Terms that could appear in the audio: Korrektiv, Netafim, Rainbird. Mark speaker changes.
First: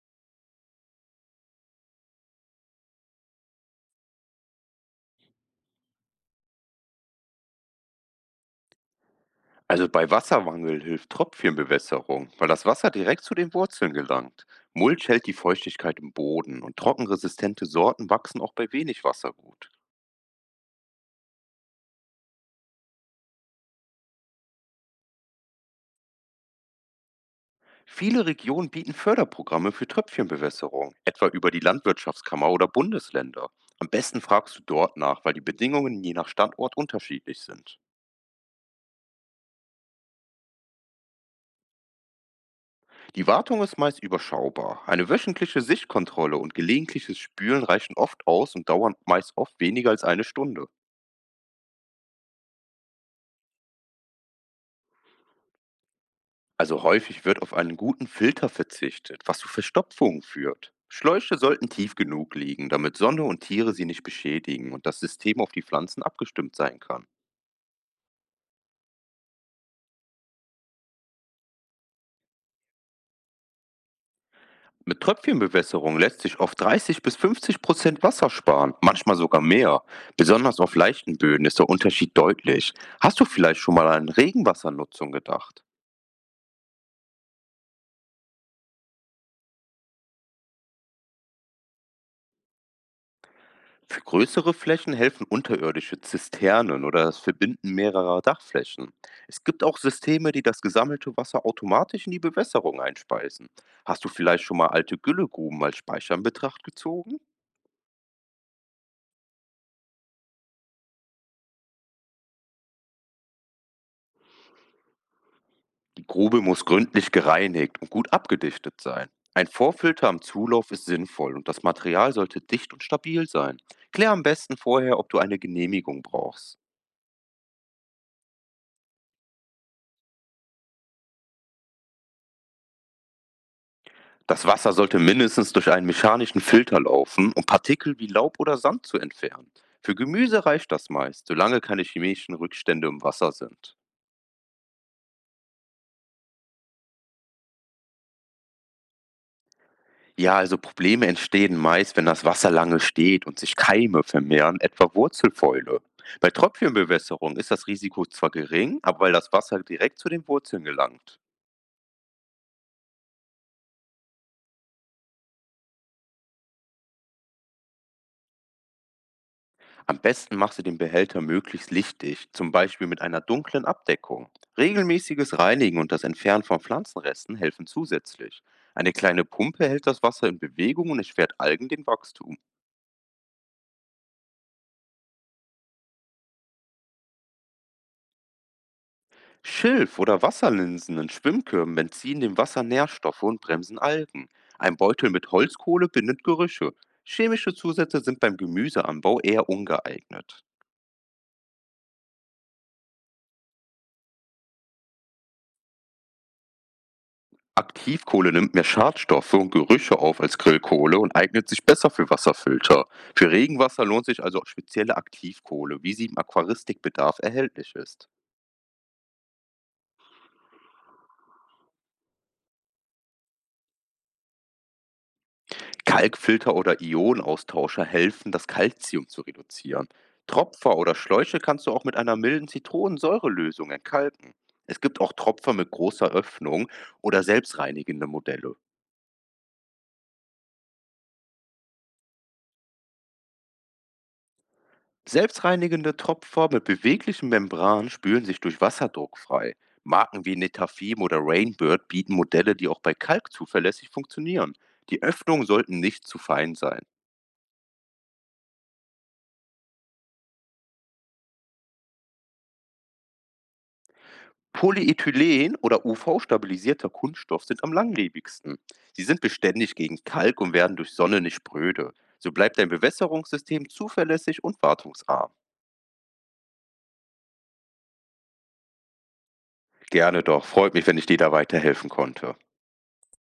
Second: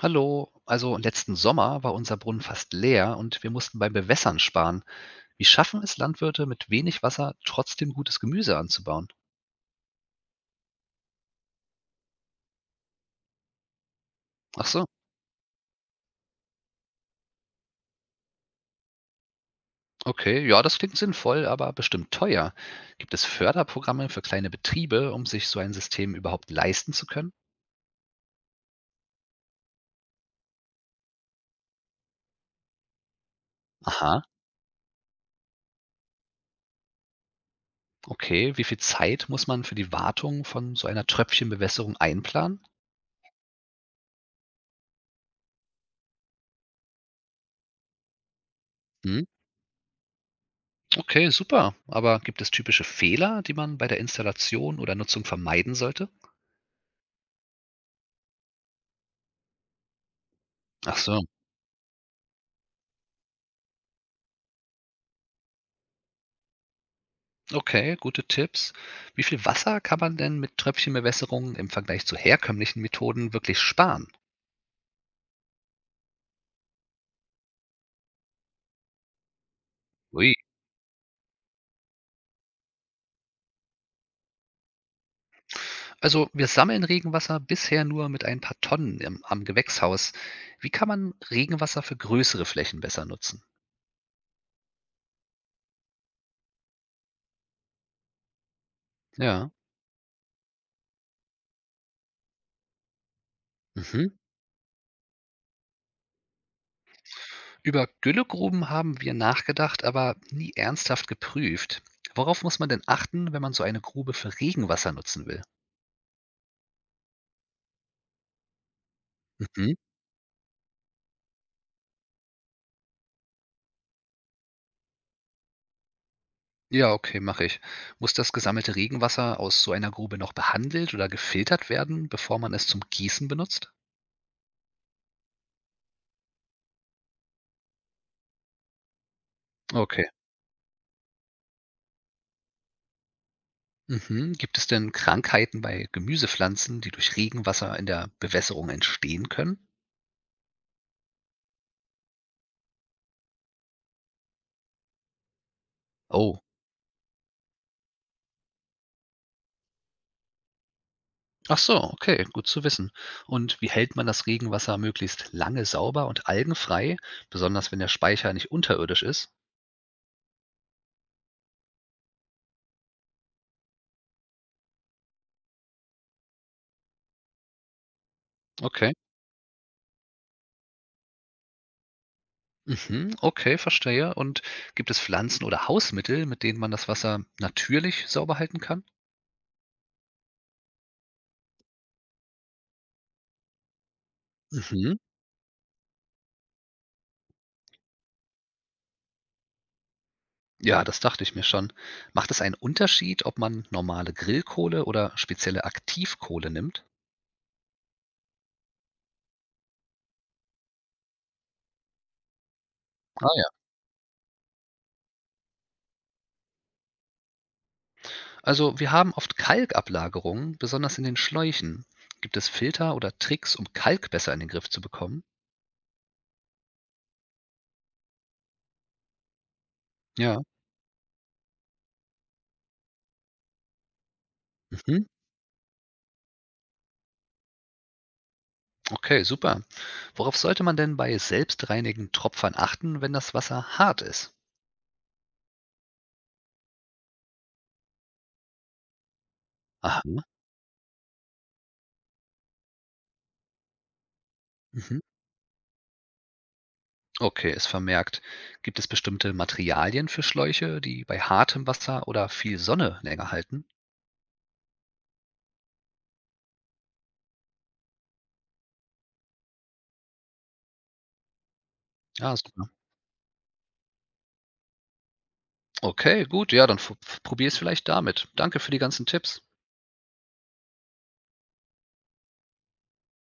Speaker 1: Hallo, also letzten Sommer war unser Brunnen fast leer und wir mussten beim Bewässern sparen. Wie schaffen es Landwirte mit wenig Wasser trotzdem gutes Gemüse anzubauen?
Speaker 2: Also bei Wassermangel hilft Tropfchenbewässerung, weil das Wasser direkt zu den Wurzeln gelangt.
Speaker 1: Ach so,
Speaker 2: Mulch hält die Feuchtigkeit im Boden und trockenresistente Sorten wachsen auch bei wenig Wasser gut.
Speaker 1: okay, ja, das klingt sinnvoll, aber bestimmt teuer. Gibt es Förderprogramme für kleine Betriebe, um sich so ein System überhaupt leisten zu können?
Speaker 2: Viele Regionen bieten Förderprogramme für Tröpfchenbewässerung, etwa über die Landwirtschaftskammer oder Bundesländer. Am
Speaker 1: Aha,
Speaker 2: besten fragst du dort nach, weil die Bedingungen je nach Standort unterschiedlich sind.
Speaker 1: okay, wie viel Zeit muss man für die Wartung von so einer Tröpfchenbewässerung einplanen?
Speaker 2: Die Wartung ist meist überschaubar. Eine wöchentliche Sichtkontrolle und gelegentliches Spülen reichen oft aus und dauern
Speaker 1: Hm,
Speaker 2: meist oft weniger als eine Stunde.
Speaker 1: okay, super. Aber gibt es typische Fehler, die man bei der Installation oder Nutzung vermeiden sollte?
Speaker 2: Also häufig wird auf einen guten Filter verzichtet, was zu Verstopfung führt.
Speaker 1: Ach so.
Speaker 2: Schläuche sollten tief genug liegen, damit Sonne und Tiere sie nicht beschädigen und das System auf die Pflanzen abgestimmt sein kann.
Speaker 1: Okay, gute Tipps. Wie viel Wasser kann man denn mit Tröpfchenbewässerung im Vergleich zu herkömmlichen Methoden wirklich sparen?
Speaker 2: Mit Tröpfchenbewässerung lässt sich oft 30 bis 50% Wasser sparen, manchmal sogar mehr.
Speaker 1: Ui.
Speaker 2: Besonders auf leichten Böden ist der Unterschied deutlich. Hast du vielleicht schon mal an Regenwassernutzung gedacht?
Speaker 1: Also wir sammeln Regenwasser bisher nur mit ein paar Tonnen am Gewächshaus. Wie kann man Regenwasser für größere Flächen besser nutzen?
Speaker 2: Für größere Flächen helfen unterirdische Zisternen oder das Verbinden mehrerer Dachflächen. Es
Speaker 1: Ja.
Speaker 2: gibt auch Systeme, die das gesammelte Wasser automatisch in die Bewässerung einspeisen. Hast
Speaker 1: Mhm.
Speaker 2: du vielleicht schon mal alte Güllegruben als Speicher in Betracht gezogen?
Speaker 1: Über Güllegruben haben wir nachgedacht, aber nie ernsthaft geprüft. Worauf muss man denn achten, wenn man so eine Grube für Regenwasser nutzen will?
Speaker 2: Die Grube muss gründlich gereinigt und gut abgedichtet sein. Ein
Speaker 1: Mhm.
Speaker 2: Vorfilter am Zulauf ist sinnvoll und das Material sollte dicht und stabil sein. Klär am besten vorher, ob du eine Genehmigung brauchst.
Speaker 1: Ja, okay, mache ich. Muss das gesammelte Regenwasser aus so einer Grube noch behandelt oder gefiltert werden, bevor man es zum Gießen benutzt?
Speaker 2: Das Wasser sollte mindestens durch einen mechanischen Filter laufen, um Partikel wie Laub oder Sand zu entfernen. Für
Speaker 1: Okay.
Speaker 2: Gemüse reicht das meist, solange keine chemischen Rückstände im Wasser sind.
Speaker 1: Mhm. Gibt es denn Krankheiten bei Gemüsepflanzen, die durch Regenwasser in der Bewässerung entstehen können?
Speaker 2: Ja, also Probleme entstehen meist, wenn das Wasser lange steht und sich Keime vermehren, etwa Wurzelfäule. Bei
Speaker 1: Oh.
Speaker 2: Tröpfchenbewässerung ist das Risiko zwar gering, aber weil das Wasser direkt zu den Wurzeln gelangt.
Speaker 1: Ach so, okay, gut zu wissen. Und wie hält man das Regenwasser möglichst lange sauber und algenfrei, besonders wenn der Speicher nicht unterirdisch ist?
Speaker 2: Am besten machst du den Behälter möglichst lichtdicht, zum Beispiel mit einer dunklen Abdeckung. Regelmäßiges Reinigen und das Entfernen von Pflanzenresten helfen zusätzlich.
Speaker 1: Okay.
Speaker 2: Eine kleine Pumpe hält das Wasser in Bewegung und erschwert Algen den Wachstum.
Speaker 1: Mhm, okay, verstehe. Und gibt es Pflanzen oder Hausmittel, mit denen man das Wasser natürlich sauber halten kann?
Speaker 2: Schilf oder Wasserlinsen in Schwimmkörben entziehen dem Wasser Nährstoffe und bremsen Algen. Ein
Speaker 1: Mhm.
Speaker 2: Beutel mit Holzkohle bindet Gerüche. Chemische Zusätze sind beim Gemüseanbau eher ungeeignet.
Speaker 1: Ja, das dachte ich mir schon. Macht es einen Unterschied, ob man normale Grillkohle oder spezielle Aktivkohle nimmt?
Speaker 2: Aktivkohle nimmt mehr Schadstoffe und Gerüche auf als Grillkohle und eignet sich besser für Wasserfilter.
Speaker 1: Ah
Speaker 2: Für
Speaker 1: ja.
Speaker 2: Regenwasser lohnt sich also spezielle Aktivkohle, wie sie im Aquaristikbedarf erhältlich ist.
Speaker 1: Also, wir haben oft Kalkablagerungen, besonders in den Schläuchen. Gibt es Filter oder Tricks, um Kalk besser in den Griff zu bekommen?
Speaker 2: Kalkfilter oder Ionenaustauscher helfen, das Kalzium zu reduzieren.
Speaker 1: Ja.
Speaker 2: Tropfer oder Schläuche kannst du auch mit einer milden Zitronensäurelösung entkalken. Es gibt
Speaker 1: Mhm.
Speaker 2: auch Tropfer mit großer Öffnung oder selbstreinigende Modelle.
Speaker 1: Okay, super. Worauf sollte man denn bei selbstreinigenden Tropfern achten, wenn das Wasser hart ist?
Speaker 2: Selbstreinigende Tropfer mit beweglichen Membranen spülen sich durch Wasserdruck frei.
Speaker 1: Aha.
Speaker 2: Marken wie Netafim oder Rainbird bieten Modelle, die auch bei Kalk zuverlässig funktionieren.
Speaker 1: Mhm.
Speaker 2: Die Öffnungen sollten nicht zu fein sein.
Speaker 1: Okay, ist vermerkt. Gibt es bestimmte Materialien für Schläuche, die bei hartem Wasser oder viel Sonne länger halten?
Speaker 2: Polyethylen oder UV-stabilisierter Kunststoff sind am langlebigsten. Sie sind beständig gegen Kalk und werden durch Sonne nicht spröde. So
Speaker 1: Ja,
Speaker 2: bleibt
Speaker 1: super.
Speaker 2: dein Bewässerungssystem zuverlässig und wartungsarm.
Speaker 1: Okay, gut, ja, dann f probiere es vielleicht damit. Danke für die ganzen Tipps.
Speaker 2: Gerne doch, freut mich, wenn ich dir da weiterhelfen konnte.